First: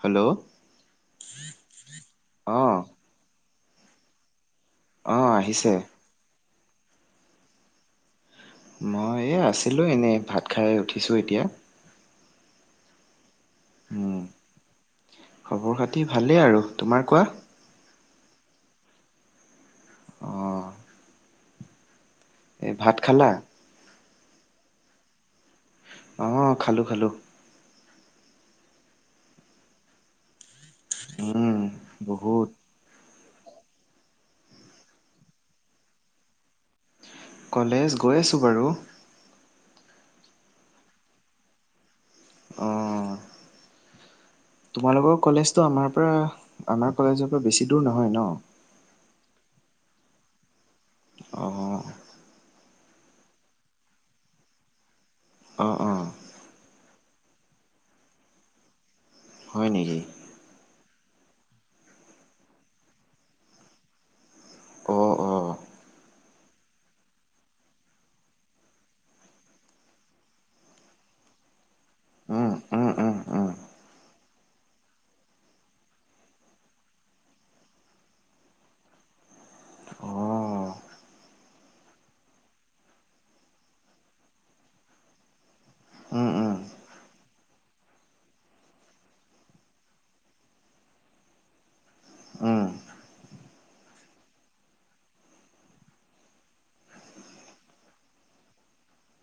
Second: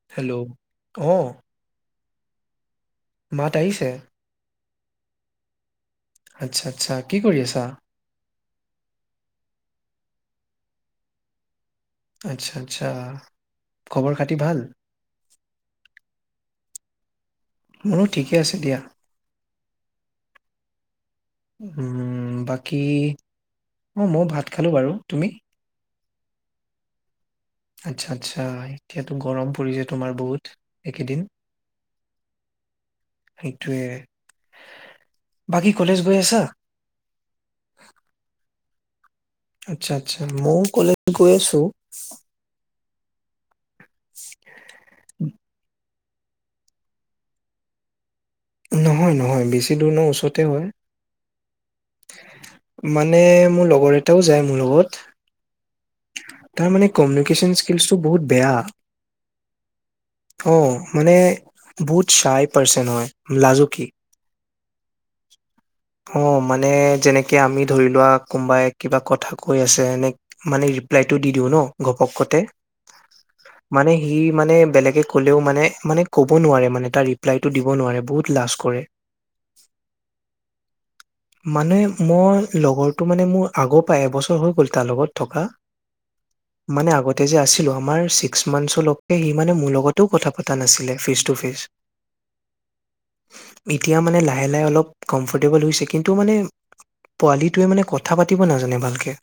Hello অঁ অ' মাত আহিছে? অ', আহিছে। আচ্ছা, আচ্ছা, কি কৰি আছা? মই, এইয়া আছিলোঁ এনেই ভাত খাই উঠিছোঁ এতিয়া। আচ্ছা, আচ্ছা। খবৰ উম, খাতি ভাল খবৰ খাতি ভালেই আৰু তোমাৰ কোৱা। মোৰো ঠিকে আছে দিয়া। অ' উম, বাকী, ভাত খালা অ', মই ভাত খালো বাৰু তুমি? অ', খালোঁ, খালোঁ। আচ্ছা, আচ্ছা, এতিয়াতো গৰম পৰিছে, তোমাৰ বহুত একেদিন। উম, বহুত সেইটোৱে, বাকী কলেজ গৈ আছা? কলেজ, গৈ আছোঁ বাৰু। আচ্ছা, আচ্ছা, মইও কলেজ গৈ আছো। অ', তোমালোকৰ কলেজটো আমাৰ পৰা, আমাৰ কলেজৰ পৰা বেছি দূৰ নহয় ন? নহয়, নহয়, বেছি দূৰ ন ওচৰতে হয়। অ', অ'। মানে মোৰ লগৰ এটাও যায় মোৰ লগত। অ', অ'। তাৰ মানে কমিউনিকেশ্যন স্কিলচটো বহুত বেয়া। হয় নেকি? অ' মানে বহুত চাই পাৰ্চন হয়, লাজুকী। অঁ অঁ [inaudible] অ' মানে যেনেকে আমি ধৰি লোৱা কোনোবাই কিবা কথা কৈ আছে এনে মানে ৰিপ্লাইটো দি দিওঁ ন' গপকতে। উম উম উম উম মানে সি মানে বেলেগে ক'লেও মানে মানে ক'ব নোৱাৰে মানে তাৰ ৰিপ্লাইটো দিব নোৱাৰে, বহুত লাজ কৰে। অ'। [inaudible] মানে মই লগৰটো মানে মোৰ আগৰ পৰাই এবছৰ হৈ গ'ল তাৰ লগত। থকা। উম উম মানে আগতে যে আছিলোঁ, আমাৰ ছিক্স মান্থলৈকে সি মানে মোৰ লগতো কথা পতা নাছিলে ফেচ টু ফেচ। উম। এতিয়া মানে লাহে লাহে অলপ কমফৰ্টেবল হৈছে কিন্তু মানে পোৱালিটোৱে মানে কথা পাতিব নাজানে ভালকে।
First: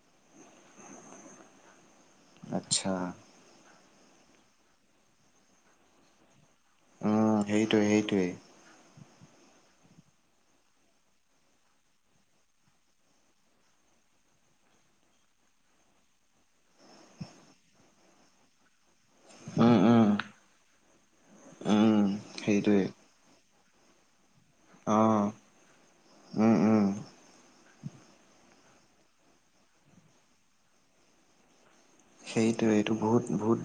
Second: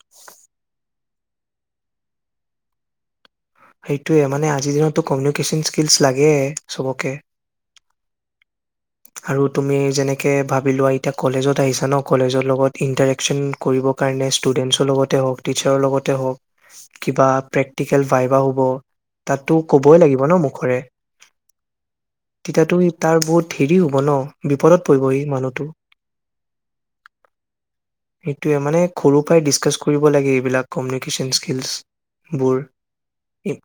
আচ্ছা। সেইটোয়ে, মানে আজিৰ দিনততো কমিউনিকেশ্যন স্কিলচ লাগে চবকে। উম সেইটোৱে সেইটোৱেই। [inaudible] আৰু তুমি যেনেকে ভাবি লোৱা এতিয়া কলেজত আহিছা ন' কলেজৰ লগত ইণ্টাৰেকশচন কৰিব কাৰনে ষ্টোডেন্টচৰ লগতে হওক, টিচাৰ্ছৰ লগতে হওক কিবা প্ৰেক্টিকেল বাই বা হ'ব, তাততো উম ক'বই উম লাগিব ন' মুখৰে। উম তেতিয়াতো সেইটোৱে তাৰ বহুত হেৰি হব ন' বিপদত অ পৰিবহি মানুহটো। উম, উম। সেইটোৱে, মানে সৰুৰ পৰাই ডিচকাচ কৰিব লাগে এইবিলাক কমিউনিকেশ্যন স্কিলচ। সেইটো, এইটো বহুত বহুত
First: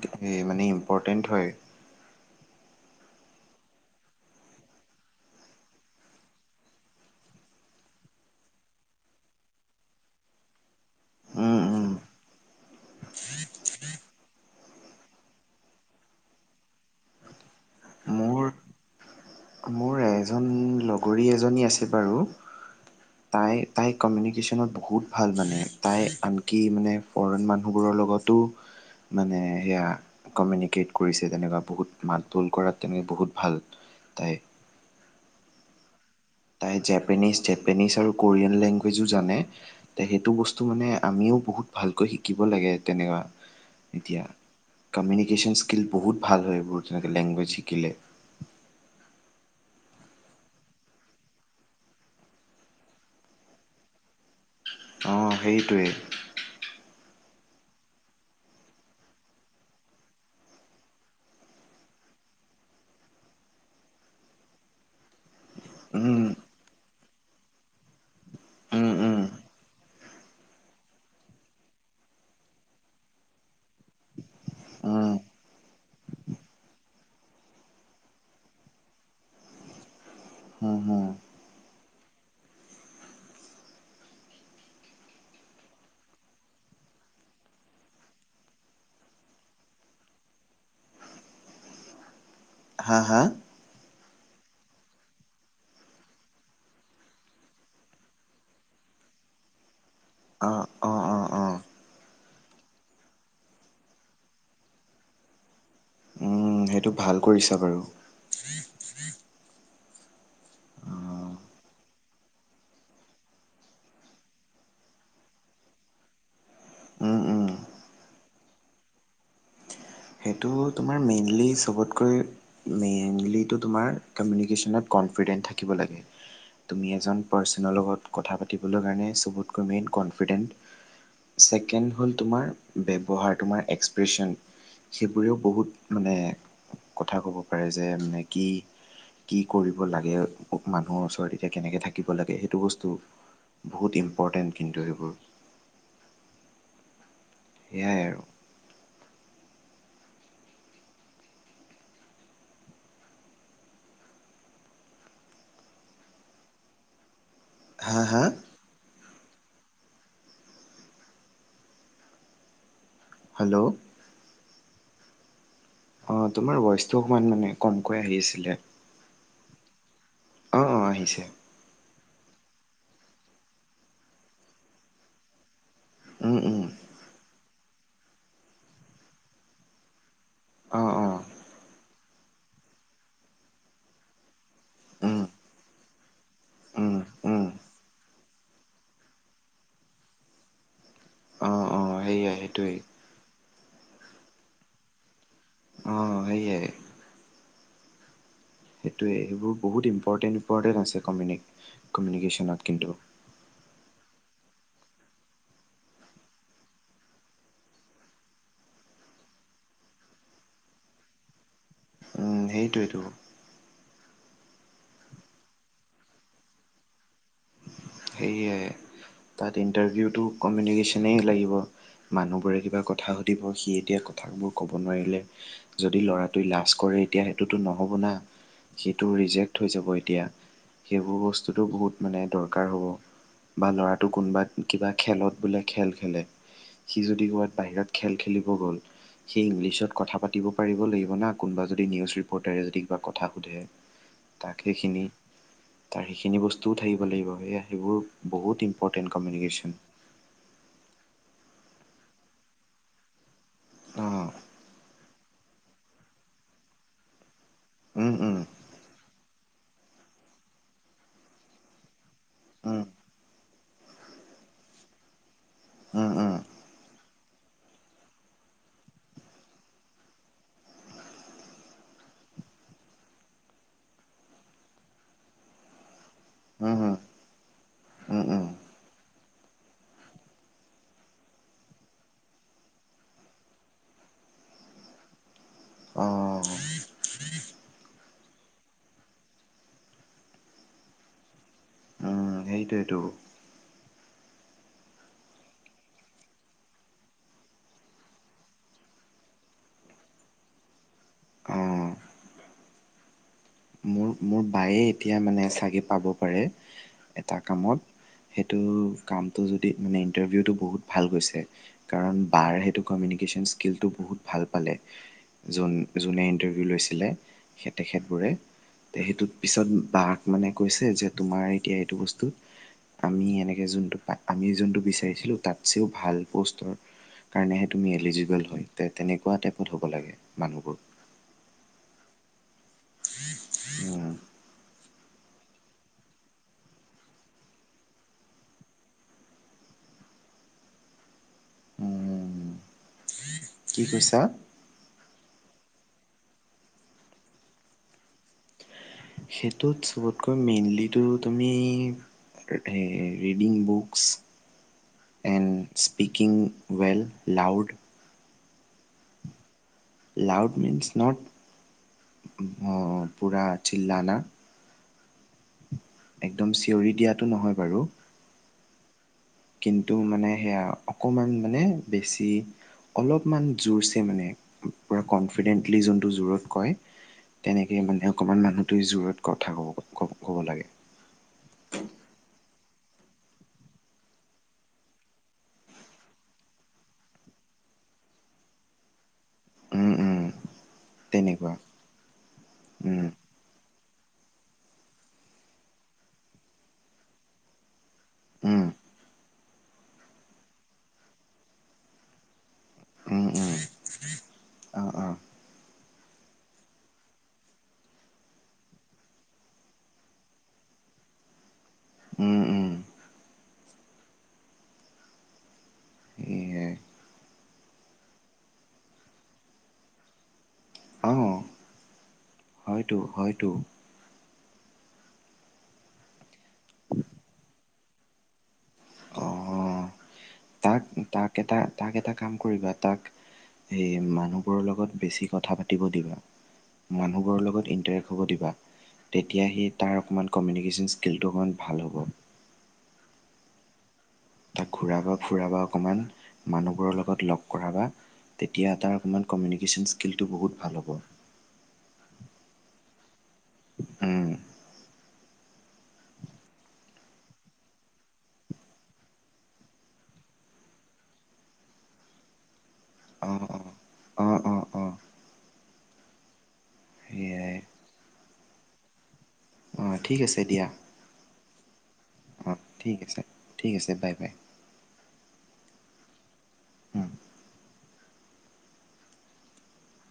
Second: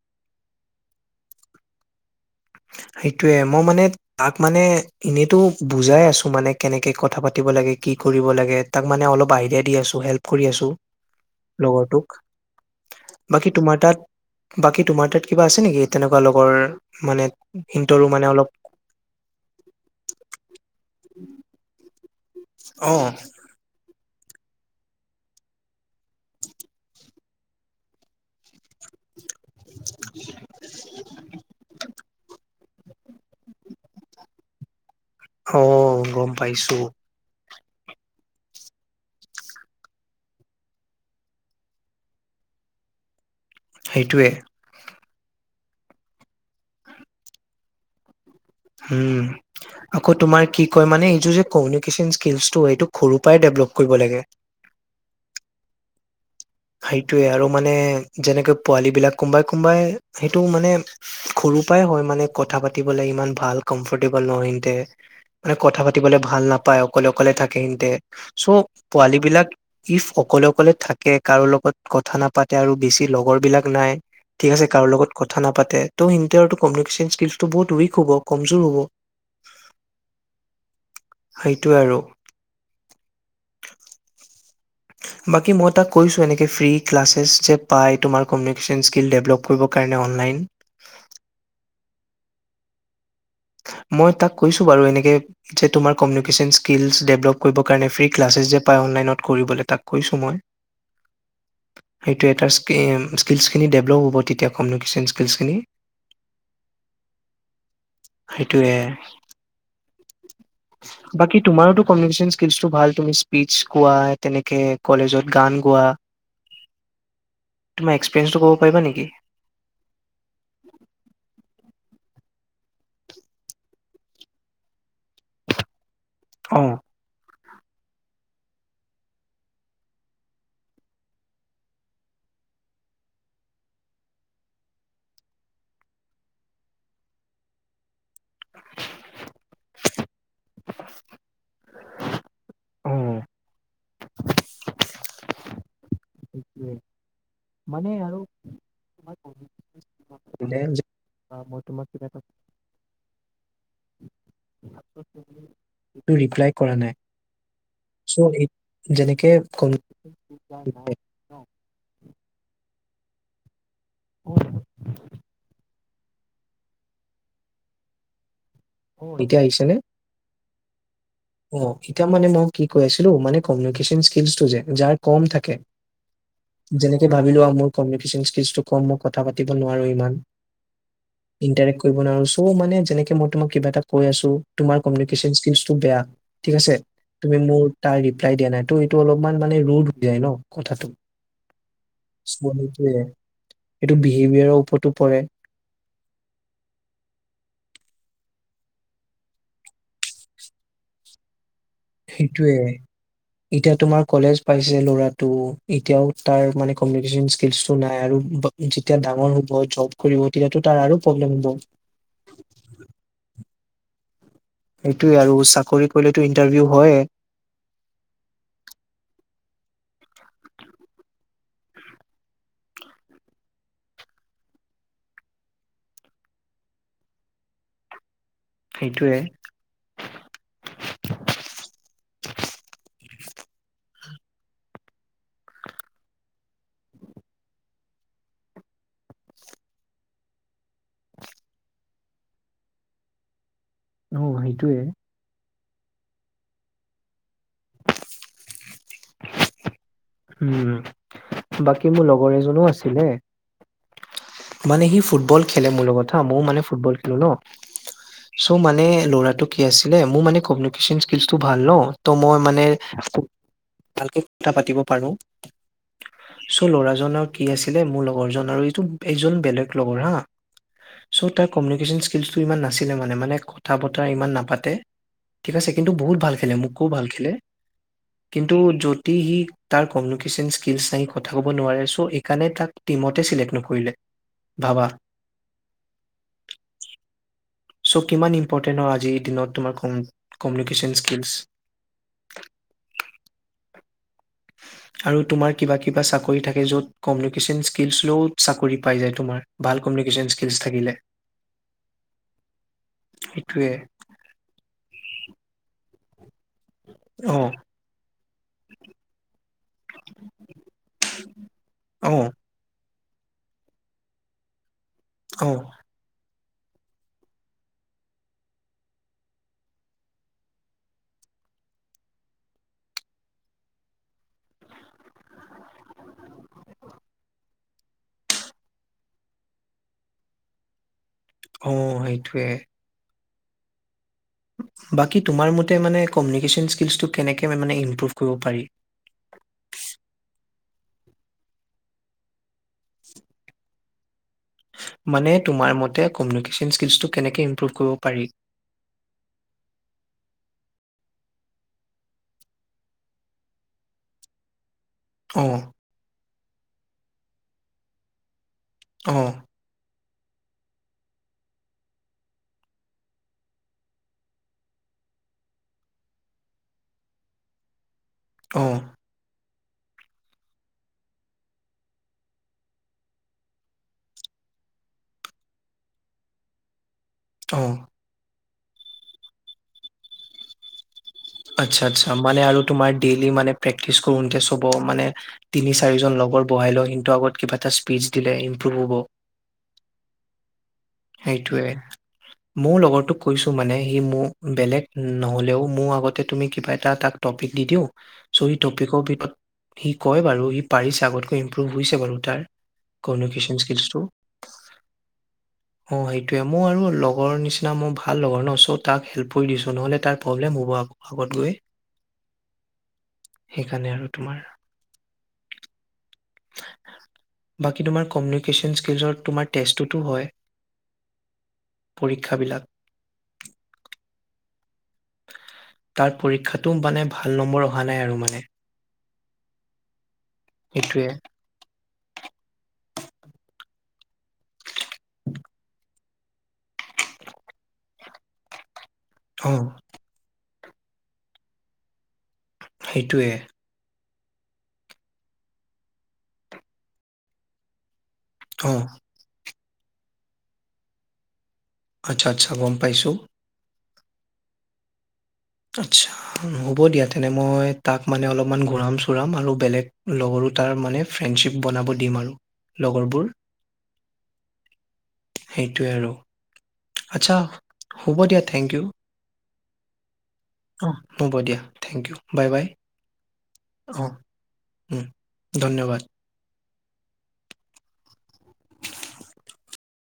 মানে ইম্পৰ্টেণ্ট হয়। সেইটোয়ে, মই মানে তাক মানে এনেইতো বুজাই আছোঁ মানে কেনেকে কথা পাতিব লাগে, কি কৰিব লাগে তাক মানে অলপ আইডিয়া দি আছোঁ, হেল্প কৰি আছোঁ উম উম লগৰটোক। বাকী তোমাৰ তাত, বাকী তোমাৰ তাত কিবা আছে নেকি তেনেকুৱা লগৰ মানে সিনটৰো মানে মোৰ অলপ মোৰ এজন লগৰী এজনী আছে বাৰু। অ'। তাই, তাই কমিউনিকেশ্যনত বহুত ভাল মানে, তাই আনকি মানে ফৰেন মানুহবোৰৰ লগতো [inaudible] মানে সেয়া কমিউনিকেট কৰিছে, তেনেকুৱা বহুত মাত বোল কৰাত তেনেকে বহুত ভাল। তাই। অ' গম পাইছো তাই জেপানীজ, জেপানীজ আৰু কোৰিয়ান লেংগুৱেজো জানে। তে সেইটো বস্তু মানে আমিও বহুত ভালকৈ শিকিব লাগে তেনেকুৱা। এতিয়া, সেইটোয়ে কমিউনিকেশ্যন স্কিল বহুত ভাল হয় এইবোৰ তেনেকৈ লেংগুৱেজ শিকিলে। হুম। আকৌ তোমাৰ কি কয় মানে এইটো যে কমিউনেকেশ্যন স্কিলচটো এইটো সৰুৰ পৰাই ডেভলপ কৰিব লাগে। অ', সেইটোৱেই। সেইটোয়ে, আৰু মানে যেনেকে পোৱালী বিলাক কোনোবাই কোনোবাই সেইটো মানে সৰু পৰাই হয় মানে কথা পাতিবলৈ ইমান ভাল কমফৰ্টেবল নহয় হিহঁতে। মানে কথা পাতিবলে উম ভাল নাপায় অকলে অকলে থাকে ইনতে, চ' উম পোৱালী উম বিলাক ইফ অকলে অকলে থাকে কাৰো লগত কথা নাপাতে আৰু বেছি লগৰবিলাক নাই। ঠিক আছে কাৰো লগত উম কথা নাপাতে ত' [unintelligible] টো কমেনিকেশ্যন স্কিলটো বহুত উইক হব কমজোৰ হ'ব। হুম হুম। সেইটোৱে আৰু। হয় বাকী মই তাক কৈছোঁ এনেকৈ ফ্ৰী ক্লাচছেছ যে পাই তোমাৰ কমিউনিকেশ্যন স্কিল ডেভলপ কৰিবৰ কাৰণে অনলাইন। হা? হা? মই তাক কৈছো বাৰু এনেকে যে তোমাৰ কমিউনিকেশ্যন স্কিলছ ডেভেলপ কৰিবৰ কাৰণে ফ্ৰী ক্লাছেছ যে পায় অনলাইনত কৰিবলৈ তাক কৈছো মই। অঁ অঁ অঁ অঁ সেইটো এটাৰ স্কি স্কিল্ছখিনি ডেভলপ হ'ব তেতিয়া কমিউনিকেশ্যন স্কিলছখিনি। উম, সেইটো ভাল কৰিছা বাৰু। সেইটোৱে। বাকী তোমাৰোটো কমিউনিকেশ্যন স্কিলচটো ভাল তুমি স্পিচ কোৱা তেনেকে কলেজত গান গোৱা। উম, উম। তুমা এক্সপেৰিয়েন্চটো কব পাৰিবা নেকি? সেইটো তোমাৰ মেইনলি চবতকৈ মেইনলিটো তোমাৰ কমিউনিকেশ্যনত কনফিডেণ্ট থাকিব লাগে, অ', তুমি এজন পাৰ্চনৰ লগত কথা পাতিবলৈ কাৰণে চবতকৈ মেইন কনফিডেণ্ট ছেকেণ্ড হ'ল তোমাৰ ব্যৱহাৰ তোমাৰ এক্সপ্ৰেশ্যন। সেইবোৰেও বহুত মানে কথা ক'ব পাৰে যে মানে যে কি কি কৰিব লাগে মানুহৰ ওচৰত এতিয়া কেনেকে থাকিব লাগে সেইটো বস্তু বহুত ইম্পৰ্টেণ্ট কিন্তু এইবোৰ। সোৱে, মানে আৰু [unintelligible] [unintelligible] মই তোমাক কিবা এটা [unintelligible] টো ৰিপ্লাই কৰা নাই। হা হা [unintelligible] যেনেকে কোন [unintelligible] হেল্ল'। [unintelligible] অ', তোমাৰ ভইচটো অকমান মানে কমকৈ আহি আছিলে। অ', এতিয়া আহিছেনে? অ', অ', আহিছে। অ', এতিয়া মানে মই কি কৈ আছিলো, মানে কমিউনিকেশন স্কিলটো যে যাৰ কম থাকে উম, উম। যেনেকে ভাবি লোৱা মোৰ কমিউনিকেশ্যন স্কিলটো ক'ম, মই কথা পাতিব নোৱাৰো ইমান। অ'। অ ইণ্টাৰেক্ট কৰিব নোৱাৰো, চ' মানে যেনেকে মই তোমাক কিবা এটা কৈ আছোঁ। তোমাৰ উম কমিউনিকেশ্যন স্কিলচটো বেয়া, ঠিক আছে, উম তুমি উম মোৰ তাৰ ৰিপ্লাই দিয়া নাই, ত' এইটো অলপমান মানে ৰোদ হৈ যায় ন, কথাটো। অ অ সেয়াই [unintelligible] সেইটোৱেই এইটো বিহেভিয়াৰৰ ওপৰতো পৰে। অ', সেইয়া। সেইটোৱে সেইবোৰ বহুত ইম্পৰ্টেণ্ট, ইম্পৰ্টেণ্ট আছে কমিউনিক সেইটোৱে। এতিয়া তোমাৰ কলেজ পাইছে ল'ৰাটো এতিয়াও তাৰ মানে কমিউনিকেশ্যন স্কিলচটো নাই আৰু যেতিয়া ডাঙৰ হ'ব জব কৰিব তেতিয়াতটো তাৰ আৰু প্ৰব্লেম হ'ব। সেইটোৱেটো। সেইটোৱে আৰু চাকৰি কৰিলেতো ইণ্টাৰভিউ হয়ে। সেয়াই তাত ইণ্টাৰভিউটো কমিউনিকেশ্যনেই লাগিব। মানুহবোৰে কিবা কথা সুধিব সি এতিয়া কথাবোৰ ক'ব নোৱাৰিলে যদি ল'ৰাটোৱে লাজ কৰে এতিয়া সেইটোতো নহ'ব না। সেইটো সেইটোয়ে ৰিজেক্ট হৈ যাব এতিয়া সেইবোৰ বস্তুটো বহুত মানে দৰকাৰ। দৰকাৰ হ'ব বা ল'ৰাটো কোনোবা কিবা খেলত বোলে খেলে। সি যদি ক'ৰবাত বাহিৰত খেল খেলিব গ'ল। সেই ইংলিছত কথা পাতিব পাৰিব লাগিব না কোনোবা যদি নিউজ ৰিপৰ্টাৰে যদি কিবা কথা সুধে। অ তাক সেইটোয়ে সেইখিনি তাৰ সেইখিনি বস্তুও থাকিব লাগিব। সেয়া সেইবোৰ বহুত ইম্পৰ্টেণ্ট কমিউনিকেশ্যন। উম, বাকী মোৰ লগৰ এজনো আছিলে। অঁ মানে সি ফুটবল খেলে মোৰ লগত ময়ও মানে ফুটবল খেলো ন। উম উম চ' মানে ল'ৰাটো কি আছিল মোৰ মানে কমিউনিকেশ্যন স্কিলটো ভাল ন ত মই মানে উম ভালকে কথা পাতিব পাৰোঁ। উম উম চ' ল'ৰাজনৰ কি আছিলে মোৰ লগৰ জন আৰু এইটো এইজন বেলেগ লগৰ হা। চ' তাৰ কমিউনিকেশ্যন স্কিলচটো ইমান নাছিলে মানে মানে কথা বতৰা ইমান নাপাতে। ঠিক আছে, কিন্তু বহুত ভাল খেলে উম মোতকৈ ভাল খেলে উম উম উম কিন্তু যতি সি তাৰ কমিউনিকেশ্যন স্কিলছ নাই কথা ক'ব নোৱাৰে চ' এইকাৰণে তাক টিমতে চিলেক্ট নকৰিলে। ভাবা। অঁ চ' কিমান ইম্পৰ্টেণ্ট আজিৰ দিনত তোমাৰ কমিউনিকেশ্যন স্কিলচ। সেইটোৱেটো। আৰু তোমাৰ কিবা, কিবা চাকৰি থাকে য'ত কমিউনিকেশ্যন স্কিলছ লৈও চাকৰি পাই যায় তোমাৰ। ভাল কমিউনিকেশ্যন স্কিলছ থাকিলে। অ'। সেইটোৱে। মোৰ বায়ে এতিয়া মানে চাগে পাব পাৰে অ এটা কামত সেইটো কামটো যদি মানে ইণ্টাৰভিউটো বহুত ভাল গৈছে অ কাৰণ বাৰ সেইটো কমিউনিকেশ্যন স্কিলটো বহুত ভাল পালে অ যোন যোনে ইণ্টাৰভিউ লৈছিলে সেই তেখেতবোৰে। সেইটোত পিছত বাক মানে কৈছে যে তোমাৰ এতিয়া এইটো বস্তু আমি এনেকে যোনটো আমি যোনটো বিচাৰিছিলোঁ তাতছেও ভাল পষ্টৰ কাৰণেহে তুমি এলিজিবল হয় তেনেকুৱা টাইপত হ'ব লাগে মানুহবোৰ। অ', সেইটোৱে। উম। বাকী তোমাৰ মতে মানে কমিউনিকেশ্যন স্কিলছটো কেনেকে মানে ইম্প্ৰুভ কৰিব পাৰি। কি কৈছা? মানে তোমাৰ মতে কমিউনিকেশ্যন স্কিলচটো কেনেকে ইম্প্ৰুভ কৰিব পাৰি। সেইটোত চবতকৈ মেইনলিটো তুমি আৰু ৰীডিং বুকস এণ্ড অ', স্পীিকিং ৱেল লাউড। অ'। লাউড মন্ছ নট পূৰা চিললানা। একদম চিঞৰি দিয়াতটো নহয় বাৰু। অ'। কিন্তু মানে সেয়া আৰু অকণমান মানে বেছি অলপমান জোৰছে মানে পূৰা কনফিডেণ্টলি যোনটো জোৰত কয়। অ', তেনেকৈ মানে অকণমান মানুহটোৱে জোৰত কথা ক'ব কব ক'ব লাগে। আচ্ছা আচছা মানে আৰু তোমাৰ ডেইলি মানে প্ৰে্টিচ কৰোতে চব মানে তিনি চাৰিজন লগৰ বহাই লও সিহঁতৰ আগত কিবা এটা স্পিচ দিলে ইম্প্ৰুভ হ'ব। উম উম তেনেকুৱা সেইটোৱে, মোৰ লগতোক কৈছোঁ মানে সি মোৰ বেলেগ নহ'লেও মোৰ আগতে তুমি কিবা এটা তাক টপিক দি দিওঁ। চ' সি টপিকৰ ভি সি কয় বাৰু সি পাৰিছে আগতকৈ ইম্প্ৰুভ হৈছে বাৰু তাৰ কমিউনিকেশ্যন স্কিলচটো। অ', অ'। অ', সেইটোৱে মোৰ আৰু লগৰ নিচিনা মোৰ ভাল লগৰ ন' চ' তাক হেল্প কৰি দিছোঁ নহ'লে তাৰ প্ৰব্লেম হ'ব আকৌ। লগত গৈ। উম, উম। সেইকাৰণে আৰু তোমাৰ। এ বাকী তোমাৰ কমিউনিকেশ্যন স্কিলচৰ তোমাৰ টেষ্টটোতো হয়? পৰীক্ষাবিলাক। টো হয়তো। তাৰ পৰীক্ষাতো মানে ভাল নম্বৰ অহা নাই আৰু মানে। অ', অ'। সেইটোৱে। এটা তাক এটা কাম কৰিবা, তাক সেই মানুহবোৰৰ লগত বেছি কথা পাতিব দিবা, মানুহবোৰৰ লগত ইণ্টাৰেক্ট হ'ব দিবা। তেতিয়া অ সি তাৰ অকণমান কমিউনিকেশ্যন স্কিলটো অকণমান ভাল হ'ব। সেইটোৱে। তাক ঘূৰাব ফুৰাব অকণমান মানুহবোৰৰ লগত লগ কৰাবা, অ তেতিয়া তাৰ অকণমান কমিউিকেশ্যন স্কিলটো বহুত ভাল হ'ব। আচ্ছা আচ্ছা গ'ম পাইছোঁ। উম। আচ্ছা। হ'ব দিয়া তেনে মই তাক মানে অলপমান ঘূৰাম-চোৰাম আৰু বেলেগ লগৰো তাৰ মানে ফ্ৰেণ্ডশ্বিপ বনাব দিম আৰু। লগৰবোৰ অ অ অ অ অ সেইটোৱে আৰু। আচ্ছা, সেয়াই হ'ব দিয়া থেংক ইউ। অ', ঠিক আছে দিয়া। অ', হ'ব দিয়া থেংক ইউ বাই অ বাই। ঠিক আছে ঠিক আছে, অ' বাই বাই। উম, ধন্যবাদ।